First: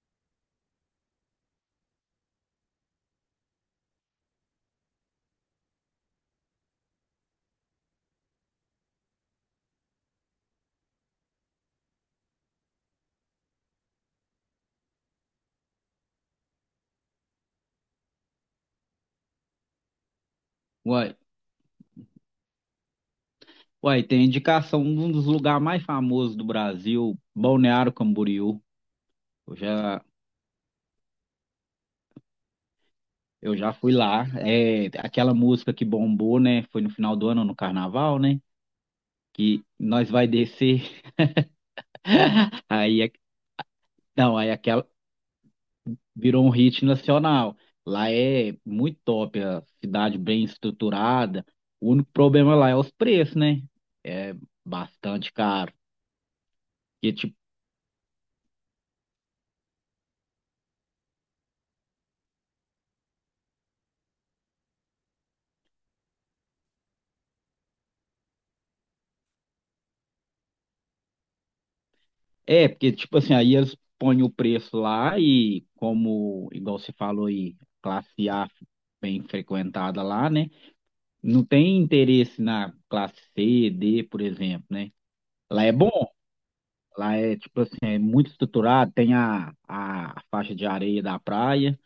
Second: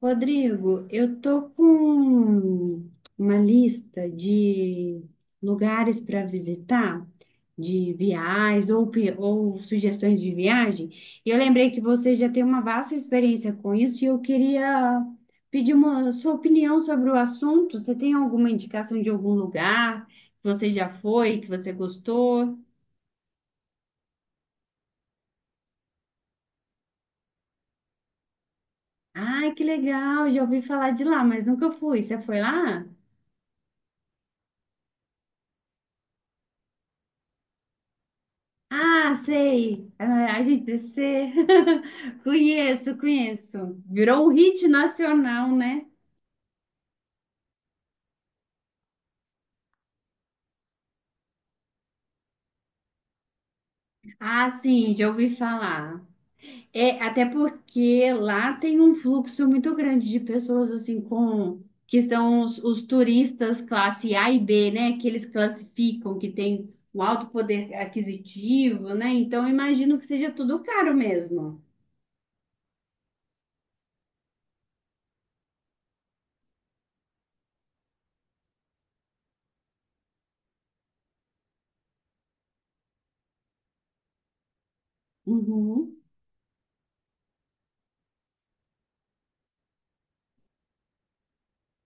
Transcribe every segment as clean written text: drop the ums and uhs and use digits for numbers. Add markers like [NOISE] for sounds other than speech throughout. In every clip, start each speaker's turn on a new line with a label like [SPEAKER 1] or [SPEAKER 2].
[SPEAKER 1] Rodrigo, eu tô com uma lista de lugares para visitar, de viagens ou, ou sugestões de viagem. E eu lembrei que você já tem uma vasta experiência com isso e eu queria pedir uma sua opinião sobre o assunto. Você tem alguma indicação de algum lugar que você já
[SPEAKER 2] Uai,
[SPEAKER 1] foi, que você gostou?
[SPEAKER 2] uai, tem indicação de um dos lugares mais famosos do Brasil, Balneário Camboriú.
[SPEAKER 1] Ai,
[SPEAKER 2] Eu
[SPEAKER 1] que
[SPEAKER 2] já,
[SPEAKER 1] legal! Já ouvi falar de lá, mas nunca fui. Você foi lá?
[SPEAKER 2] eu já fui lá. É aquela música que bombou, né? Foi no final do ano, no carnaval, né?
[SPEAKER 1] Ah,
[SPEAKER 2] Que
[SPEAKER 1] sei.
[SPEAKER 2] nós vai
[SPEAKER 1] Ah, A gente
[SPEAKER 2] descer.
[SPEAKER 1] se... [LAUGHS]
[SPEAKER 2] [LAUGHS]
[SPEAKER 1] Conheço,
[SPEAKER 2] Aí, é-
[SPEAKER 1] conheço. Virou um
[SPEAKER 2] não, aí
[SPEAKER 1] hit
[SPEAKER 2] aquela
[SPEAKER 1] nacional, né?
[SPEAKER 2] virou um hit nacional. Lá é muito top, a cidade bem estruturada. O único problema lá é os preços, né? É
[SPEAKER 1] Ah, sim, já ouvi
[SPEAKER 2] bastante caro.
[SPEAKER 1] falar. É,
[SPEAKER 2] Porque,
[SPEAKER 1] até
[SPEAKER 2] tipo
[SPEAKER 1] porque lá tem um fluxo muito grande de pessoas assim com que são os turistas classe A e B, né? Que eles classificam, que tem um alto poder aquisitivo, né? Então eu imagino que seja tudo caro mesmo.
[SPEAKER 2] porque, tipo assim, aí eles põem o preço lá e, como, igual você falou aí, classe A bem frequentada lá, né? Não tem interesse na classe C, D, por exemplo, né? Lá é bom,
[SPEAKER 1] Uhum.
[SPEAKER 2] lá é, tipo assim, é muito estruturado, tem a faixa de areia da praia,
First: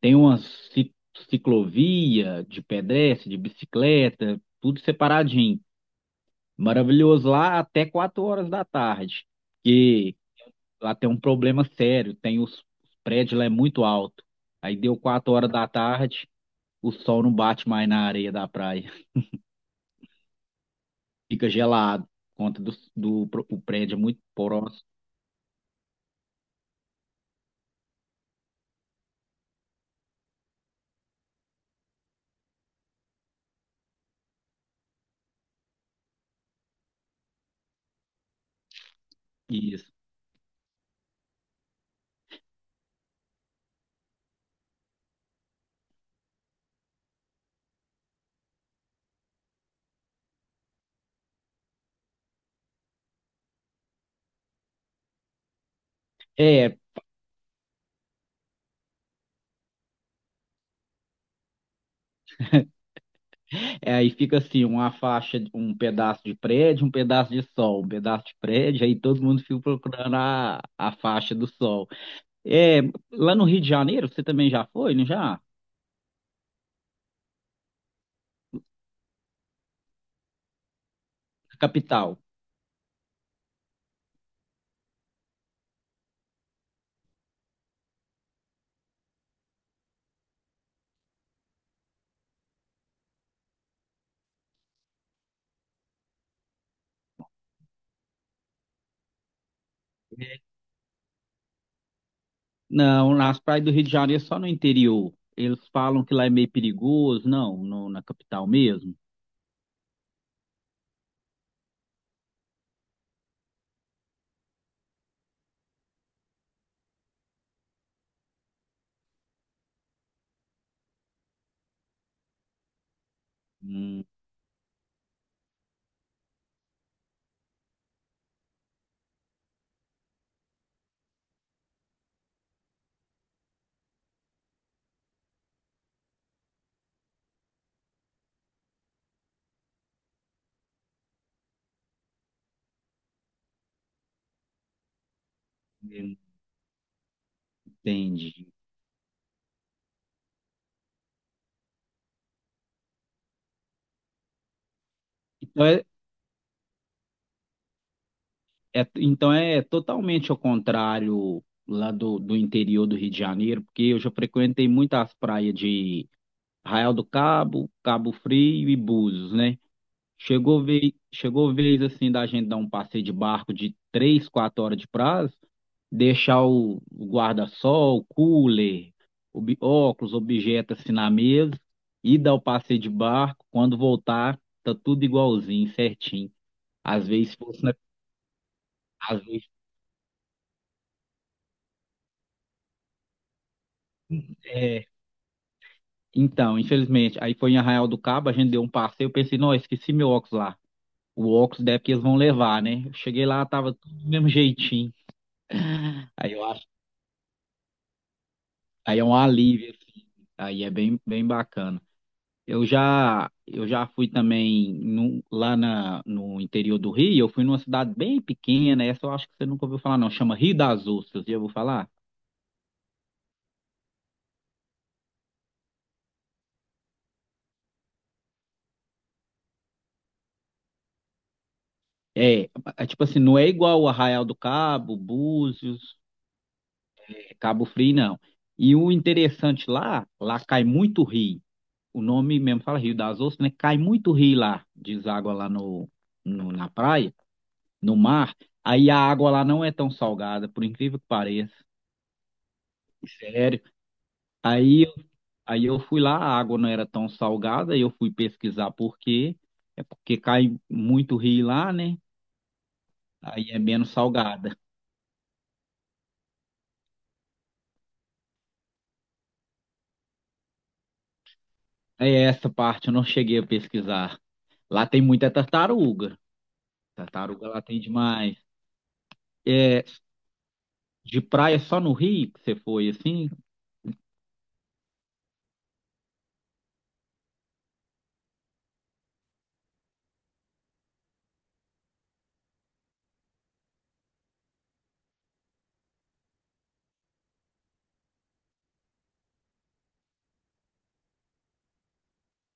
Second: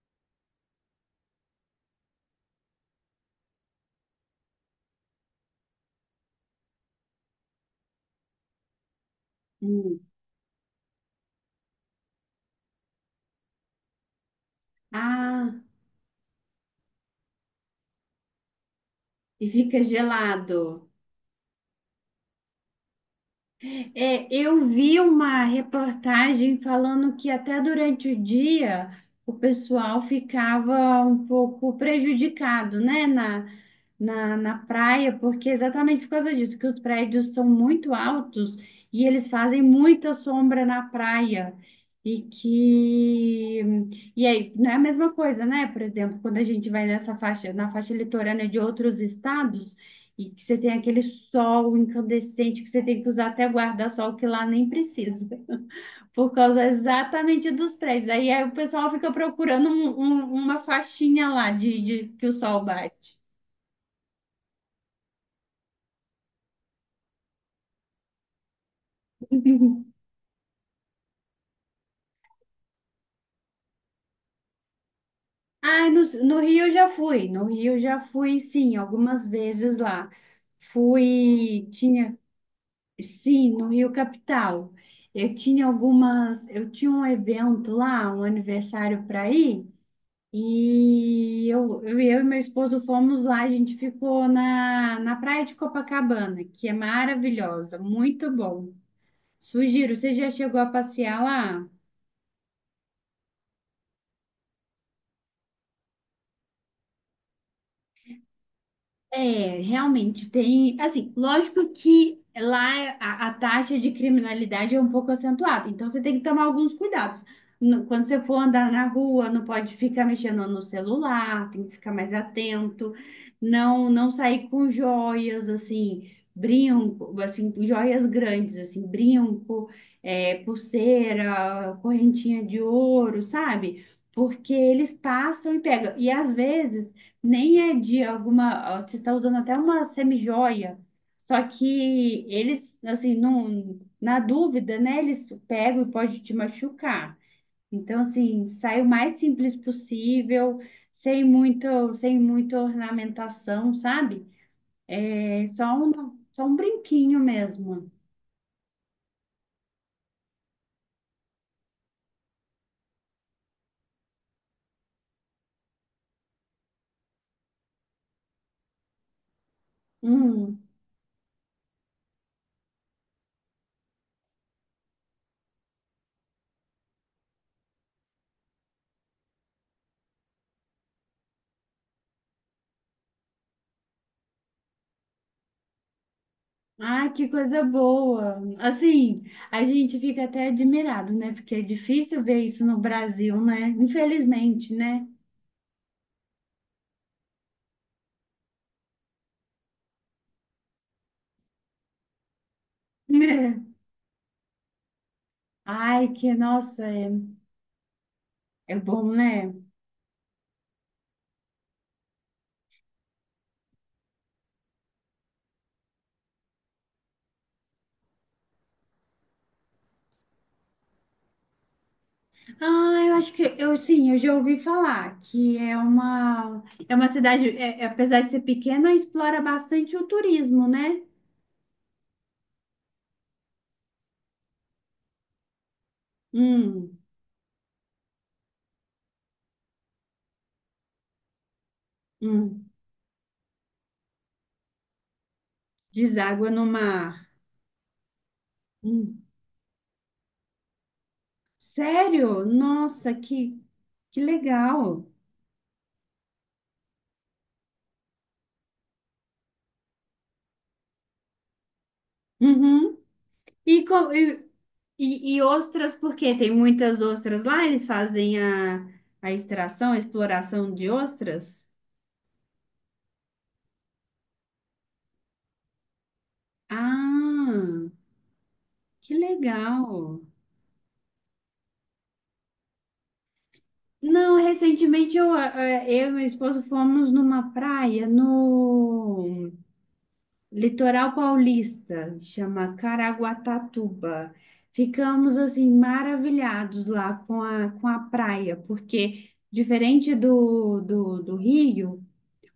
[SPEAKER 2] tem uma ci- ciclovia de pedestre, de bicicleta, tudo separadinho. Maravilhoso lá até 4 horas da tarde.
[SPEAKER 1] Hum.
[SPEAKER 2] Lá tem um problema sério, tem os prédios lá é muito alto. Aí deu quatro horas
[SPEAKER 1] Ah,
[SPEAKER 2] da tarde, o sol não bate mais na areia da praia,
[SPEAKER 1] e fica gelado.
[SPEAKER 2] [LAUGHS] fica gelado, por conta o prédio é muito
[SPEAKER 1] É, eu
[SPEAKER 2] próximo.
[SPEAKER 1] vi uma reportagem falando que até durante o dia o pessoal ficava um pouco prejudicado, né, na praia, porque exatamente por causa disso, que os prédios são muito altos e eles fazem
[SPEAKER 2] Isso.
[SPEAKER 1] muita sombra na praia. E que. E aí, não é a mesma coisa, né? Por exemplo, quando a gente vai nessa faixa, na faixa litorânea de outros estados. E que você tem aquele sol incandescente que você tem que usar até guarda-sol, que lá nem precisa, [LAUGHS] por causa
[SPEAKER 2] É,
[SPEAKER 1] exatamente dos prédios. Aí o pessoal fica procurando uma faixinha lá que o sol bate.
[SPEAKER 2] aí fica assim, uma faixa, um pedaço de prédio, um pedaço de sol, um pedaço de prédio, aí todo mundo fica
[SPEAKER 1] [LAUGHS]
[SPEAKER 2] procurando a faixa do sol. É, lá no Rio de Janeiro, você também já foi, não já?
[SPEAKER 1] Ah, no Rio eu já fui, no Rio eu já fui, sim, algumas vezes lá. Fui, tinha,
[SPEAKER 2] Capital.
[SPEAKER 1] sim, no Rio Capital. Eu tinha um evento lá, um aniversário para ir. E eu e meu esposo fomos lá, a gente ficou na praia de Copacabana, que é maravilhosa, muito bom. Sugiro, você já chegou a passear lá?
[SPEAKER 2] Não, nas praias do Rio de Janeiro é só no interior. Eles falam que lá é meio perigoso, na capital mesmo.
[SPEAKER 1] É, realmente tem, assim, lógico que lá a taxa de criminalidade é um pouco acentuada, então você tem que tomar alguns cuidados. Quando você for andar na rua, não pode ficar mexendo no celular, tem que ficar mais atento, não
[SPEAKER 2] Hum,
[SPEAKER 1] não sair com joias, assim, brinco, assim, joias grandes, assim, brinco, é, pulseira, correntinha de ouro, sabe? Porque eles passam e pegam. E às vezes nem é de alguma. Você está usando até uma semi-joia, só que eles, assim, não, na dúvida, né? Eles pegam e pode te machucar. Então, assim,
[SPEAKER 2] entendi.
[SPEAKER 1] sai o mais simples possível, sem muito, sem muita ornamentação, sabe? É
[SPEAKER 2] Então
[SPEAKER 1] só
[SPEAKER 2] é,
[SPEAKER 1] um, só um brinquinho mesmo.
[SPEAKER 2] então é totalmente ao contrário lá do interior do Rio de Janeiro, porque eu já frequentei muitas praias de Arraial do Cabo, Cabo Frio e Búzios, né?
[SPEAKER 1] Hum.
[SPEAKER 2] Chegou vez assim da gente dar um passeio de barco de 3, 4 horas de prazo, deixar o guarda-sol, o cooler, óculos, objeto assim na mesa e dar o passeio de barco. Quando voltar, tá tudo igualzinho, certinho. Às
[SPEAKER 1] Ah, que
[SPEAKER 2] vezes fosse
[SPEAKER 1] coisa
[SPEAKER 2] na,
[SPEAKER 1] boa! Assim,
[SPEAKER 2] às vezes,
[SPEAKER 1] a gente fica até admirado, né? Porque é difícil ver isso no Brasil, né? Infelizmente,
[SPEAKER 2] é,
[SPEAKER 1] né?
[SPEAKER 2] então, infelizmente, aí foi em Arraial do Cabo, a gente deu um passeio, eu pensei, não, eu esqueci meu óculos lá. O óculos deve que eles vão levar, né? Eu
[SPEAKER 1] [LAUGHS]
[SPEAKER 2] cheguei lá,
[SPEAKER 1] Né?
[SPEAKER 2] tava tudo do mesmo jeitinho.
[SPEAKER 1] Ai, que
[SPEAKER 2] Aí eu
[SPEAKER 1] nossa, é
[SPEAKER 2] Aí é
[SPEAKER 1] bom,
[SPEAKER 2] um
[SPEAKER 1] né?
[SPEAKER 2] alívio, assim. Aí é bem, bem bacana. Eu já fui também lá na, no interior do Rio, eu fui numa cidade bem pequena, essa eu acho que você nunca ouviu falar, não. Chama Rio das Ostras, já ouviu falar?
[SPEAKER 1] Ah, eu acho que eu sim, eu já ouvi falar que é uma cidade, apesar de ser pequena, explora bastante o turismo, né?
[SPEAKER 2] É, é tipo assim, não é igual o Arraial do Cabo, Búzios,
[SPEAKER 1] Hum,
[SPEAKER 2] Cabo Frio, não. E o interessante lá, lá cai muito rio. O nome mesmo
[SPEAKER 1] hum.
[SPEAKER 2] fala Rio das Ostras, né? Cai muito rio lá, deságua lá no,
[SPEAKER 1] Deságua
[SPEAKER 2] no-
[SPEAKER 1] no
[SPEAKER 2] na praia.
[SPEAKER 1] mar.
[SPEAKER 2] No mar, aí a
[SPEAKER 1] Hum.
[SPEAKER 2] água lá não é tão salgada, por incrível que pareça.
[SPEAKER 1] Sério? Nossa, que
[SPEAKER 2] Sério.
[SPEAKER 1] que
[SPEAKER 2] Aí, eu-
[SPEAKER 1] legal.
[SPEAKER 2] aí eu fui lá, a água não era tão salgada, e eu fui pesquisar por quê. É porque cai muito rio lá, né?
[SPEAKER 1] Uhum.
[SPEAKER 2] Aí é
[SPEAKER 1] E,
[SPEAKER 2] menos
[SPEAKER 1] co- e,
[SPEAKER 2] salgada.
[SPEAKER 1] e, ostras, porque tem muitas ostras lá, eles fazem a extração, a exploração de ostras?
[SPEAKER 2] É essa parte eu não cheguei a pesquisar. Lá tem muita tartaruga.
[SPEAKER 1] Ah.
[SPEAKER 2] Tartaruga lá tem demais.
[SPEAKER 1] Que legal!
[SPEAKER 2] É, de praia só no Rio que você foi assim?
[SPEAKER 1] Não, recentemente eu e meu esposo fomos numa praia no litoral paulista, chama Caraguatatuba. Ficamos assim maravilhados lá com a praia, porque diferente do Rio,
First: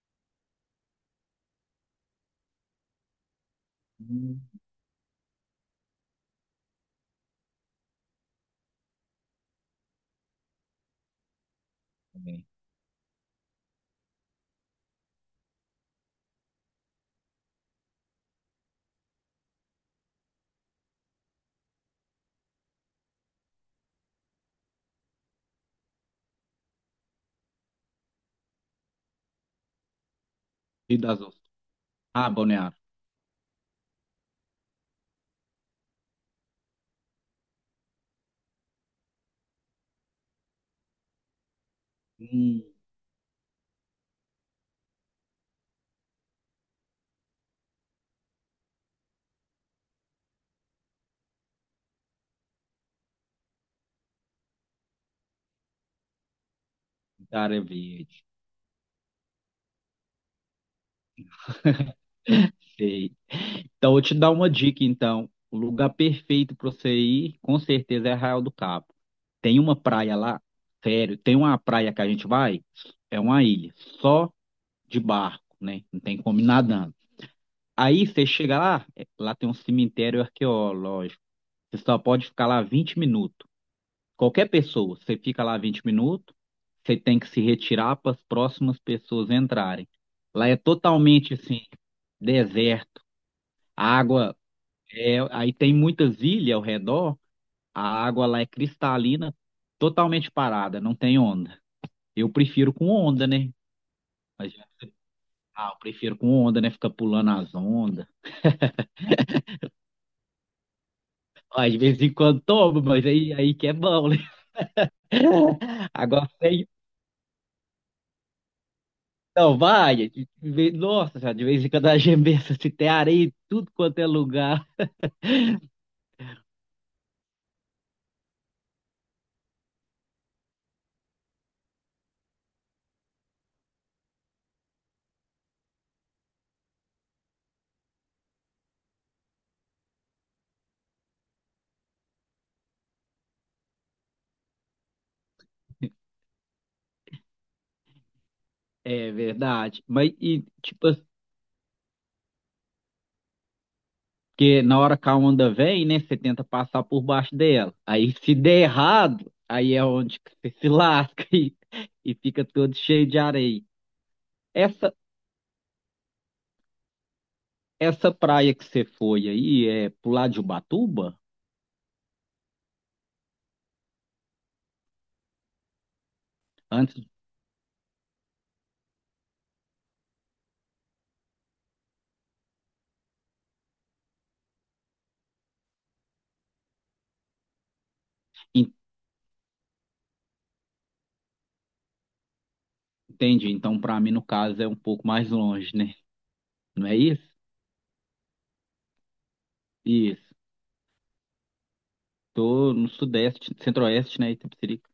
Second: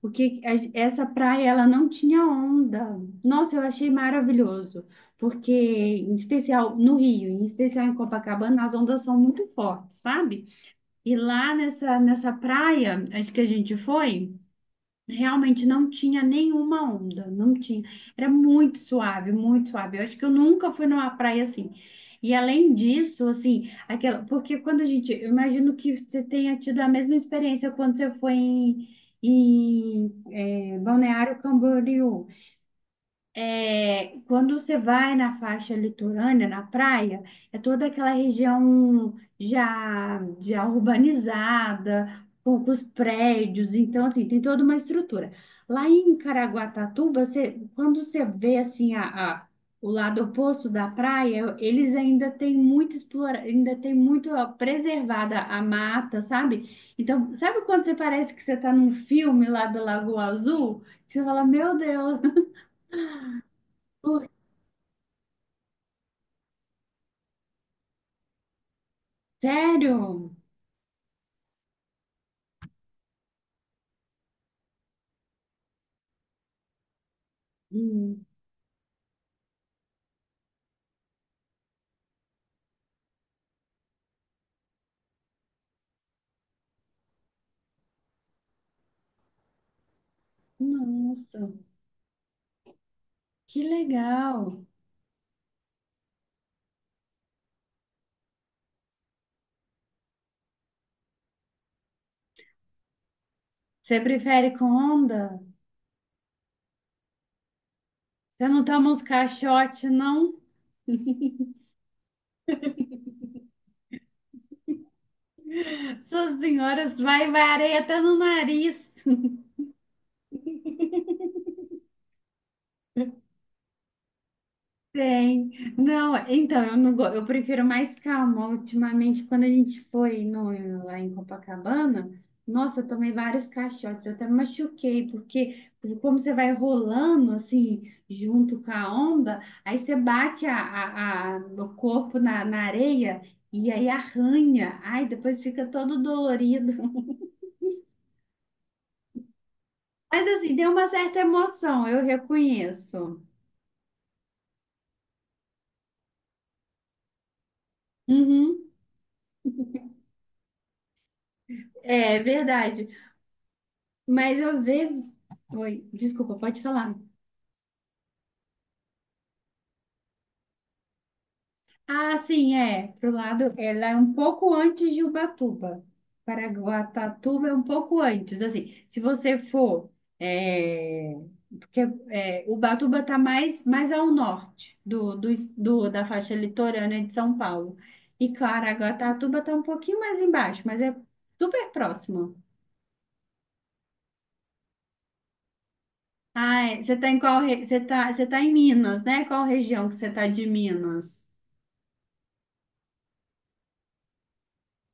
[SPEAKER 1] o que a- essa praia ela não tinha onda. Nossa, eu achei
[SPEAKER 2] Hum,
[SPEAKER 1] maravilhoso, porque em especial no Rio, em especial em Copacabana, as ondas são muito fortes, sabe? E lá nessa
[SPEAKER 2] também.
[SPEAKER 1] praia acho que a gente foi, realmente não tinha nenhuma onda, não tinha. Era muito suave, muito suave. Eu acho que eu nunca fui numa praia assim. E além disso, assim, aquela, porque eu imagino que você tenha tido a mesma experiência quando você foi em, em
[SPEAKER 2] Rio das
[SPEAKER 1] Balneário
[SPEAKER 2] Ostras.
[SPEAKER 1] Camboriú.
[SPEAKER 2] Ah, Balneário.
[SPEAKER 1] É, quando você vai na faixa litorânea, na praia, é toda aquela região já, já urbanizada,
[SPEAKER 2] Hum,
[SPEAKER 1] poucos prédios, então assim, tem toda uma estrutura. Lá em Caraguatatuba, você, quando você vê assim o lado oposto da praia, eles ainda têm muito explora, ainda tem muito ó, preservada a mata, sabe? Então, sabe
[SPEAKER 2] área
[SPEAKER 1] quando você
[SPEAKER 2] verde.
[SPEAKER 1] parece que você está num filme lá da Lagoa Azul? Que você fala, meu Deus.
[SPEAKER 2] Sei. Então, eu vou te dar
[SPEAKER 1] [LAUGHS]
[SPEAKER 2] uma dica, então. O lugar perfeito para você ir, com certeza, é Arraial do Cabo. Tem uma praia
[SPEAKER 1] Sério?
[SPEAKER 2] lá, sério, tem uma praia que a gente vai, é uma ilha, só de barco, né? Não tem como ir nadando. Aí
[SPEAKER 1] Hum,
[SPEAKER 2] você chega lá, lá tem um cemitério arqueológico. Você só pode ficar lá 20 minutos. Qualquer pessoa, você fica lá 20 minutos, você tem que se retirar para as próximas pessoas entrarem. Lá é totalmente
[SPEAKER 1] nossa,
[SPEAKER 2] assim, deserto,
[SPEAKER 1] que
[SPEAKER 2] água
[SPEAKER 1] legal.
[SPEAKER 2] é, aí tem muitas ilhas ao redor, a água lá é cristalina, totalmente parada, não tem onda. Eu prefiro com onda, né?
[SPEAKER 1] Você
[SPEAKER 2] Mas,
[SPEAKER 1] prefere com onda?
[SPEAKER 2] ah, eu prefiro com onda, né? Fica pulando as ondas.
[SPEAKER 1] Você não toma uns caixotes, não?
[SPEAKER 2] Ah, de vez em quando toma, mas aí que é bom, né? [LAUGHS] Agora
[SPEAKER 1] Suas
[SPEAKER 2] sem.
[SPEAKER 1] senhoras, vai, vai areia até no nariz.
[SPEAKER 2] Não, vai. Nossa, já de vez em quando a gente pensa se tem areia em tudo quanto é lugar.
[SPEAKER 1] Tem. Não, então, eu não go... eu prefiro mais calma. Ultimamente, quando a gente foi no... lá em Copacabana, nossa, eu tomei vários caixotes, eu até me machuquei, porque como você vai rolando assim, junto com a onda, aí você bate o corpo na areia e aí arranha. Ai, depois fica todo dolorido.
[SPEAKER 2] É verdade.
[SPEAKER 1] [LAUGHS] Mas assim, tem uma certa emoção, eu reconheço.
[SPEAKER 2] Porque na hora que a onda vem, né, você tenta passar por baixo dela. Aí se der
[SPEAKER 1] Uhum.
[SPEAKER 2] errado, aí é onde que você se lasca [LAUGHS] e
[SPEAKER 1] É
[SPEAKER 2] fica todo
[SPEAKER 1] verdade.
[SPEAKER 2] cheio de areia.
[SPEAKER 1] Mas às
[SPEAKER 2] Essa
[SPEAKER 1] vezes. Oi, desculpa, pode falar.
[SPEAKER 2] essa praia que você foi aí é pro lado de Ubatuba?
[SPEAKER 1] Ah, sim, é. Pro lado, ela é um pouco antes de Ubatuba.
[SPEAKER 2] Antes,
[SPEAKER 1] Paraguatatuba é um pouco antes. Assim, se você for. É, porque Ubatuba está mais ao norte da faixa litorânea de São Paulo. E Caraguatatuba está um pouquinho mais embaixo, mas é super próximo.
[SPEAKER 2] entende? Então, para mim, no caso, é um pouco mais longe, né?
[SPEAKER 1] Ah, é,
[SPEAKER 2] Não
[SPEAKER 1] você
[SPEAKER 2] é
[SPEAKER 1] está em
[SPEAKER 2] isso?
[SPEAKER 1] qual. Você tá em Minas, né? Qual região que você está
[SPEAKER 2] Isso.
[SPEAKER 1] de Minas?
[SPEAKER 2] Tô no sudeste, centro-oeste, né, Itapecerica.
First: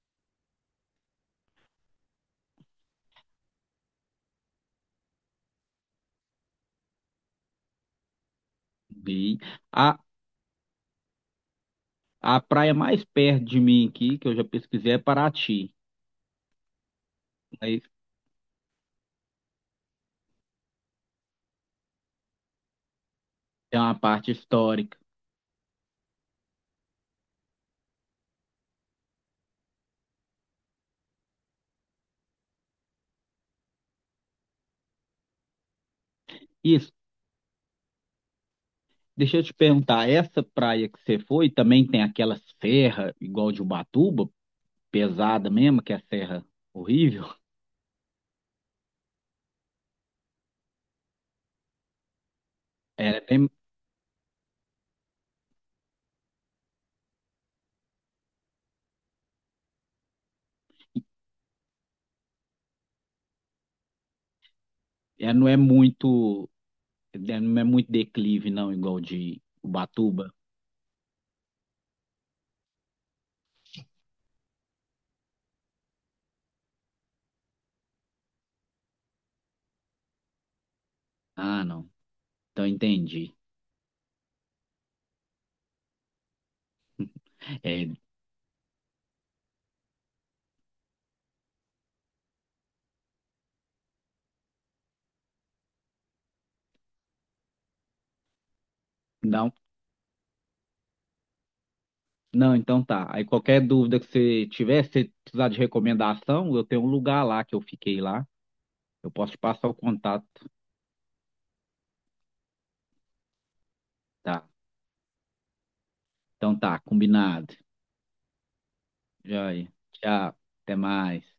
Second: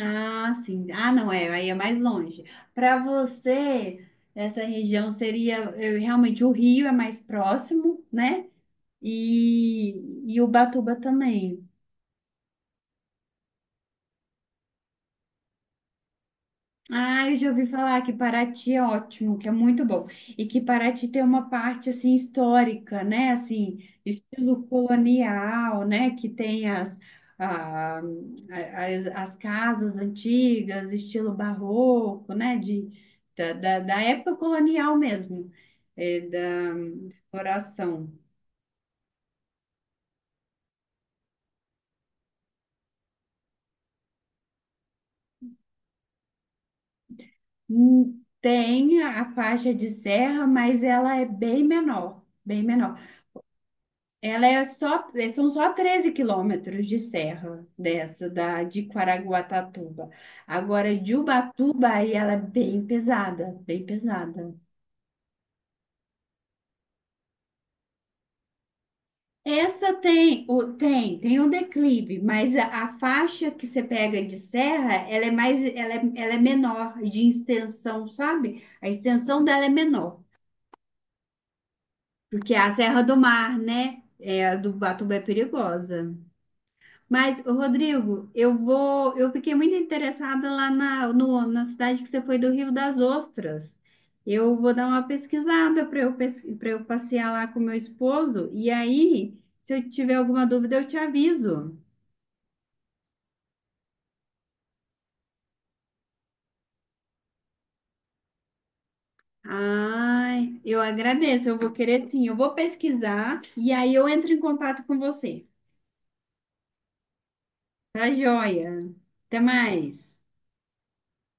[SPEAKER 1] Ah, sim. Ah, não, é, aí é mais longe. Para você, essa região seria realmente o Rio é mais próximo, né?
[SPEAKER 2] E a,
[SPEAKER 1] E, e Ubatuba também.
[SPEAKER 2] a praia mais perto de mim aqui, que eu já pesquisei, é Paraty.
[SPEAKER 1] Ah, eu já ouvi
[SPEAKER 2] Mas
[SPEAKER 1] falar que Paraty é ótimo, que é muito bom. E que Paraty tem uma parte assim histórica, né? Assim,
[SPEAKER 2] é uma parte
[SPEAKER 1] estilo
[SPEAKER 2] histórica.
[SPEAKER 1] colonial, né? Que tem as, ah, as casas antigas, estilo barroco, né? Da época colonial mesmo, da
[SPEAKER 2] Isso,
[SPEAKER 1] exploração.
[SPEAKER 2] deixa eu te perguntar, essa praia que você foi também tem aquela serra igual de Ubatuba, pesada mesmo, que é a serra horrível?
[SPEAKER 1] Tem a faixa de serra, mas ela é bem menor, bem menor.
[SPEAKER 2] É, tem-
[SPEAKER 1] Ela é só, é, são só 13 km de serra dessa, da, de Caraguatatuba. Agora, de Ubatuba, aí ela é bem pesada, bem pesada.
[SPEAKER 2] é, não é muito, é, não é muito declive não, igual de
[SPEAKER 1] Essa
[SPEAKER 2] Ubatuba.
[SPEAKER 1] tem o, tem, tem um declive, mas a faixa que você pega de serra, ela é mais, ela é menor de extensão, sabe? A extensão dela é menor,
[SPEAKER 2] Ah, não.
[SPEAKER 1] porque é
[SPEAKER 2] Então
[SPEAKER 1] a Serra do
[SPEAKER 2] entendi.
[SPEAKER 1] Mar, né? É, a do Ubatuba é perigosa. Mas, ô,
[SPEAKER 2] É,
[SPEAKER 1] Rodrigo, eu vou. Eu fiquei muito interessada lá na, no- na cidade que você foi do Rio das Ostras. Eu vou dar uma pesquisada para eu passear lá com meu esposo. E aí,
[SPEAKER 2] não,
[SPEAKER 1] se eu tiver alguma dúvida, eu te aviso.
[SPEAKER 2] não, então tá. Aí qualquer dúvida que você tiver, se você precisar de recomendação, eu tenho um lugar lá que eu fiquei lá. Eu posso te passar o contato,
[SPEAKER 1] Ai, eu agradeço. Eu vou querer sim. Eu vou pesquisar e aí eu entro em
[SPEAKER 2] tá?
[SPEAKER 1] contato com você.
[SPEAKER 2] Então tá, combinado.
[SPEAKER 1] Tá joia? Até
[SPEAKER 2] Joia.
[SPEAKER 1] mais.
[SPEAKER 2] Tchau. Até mais.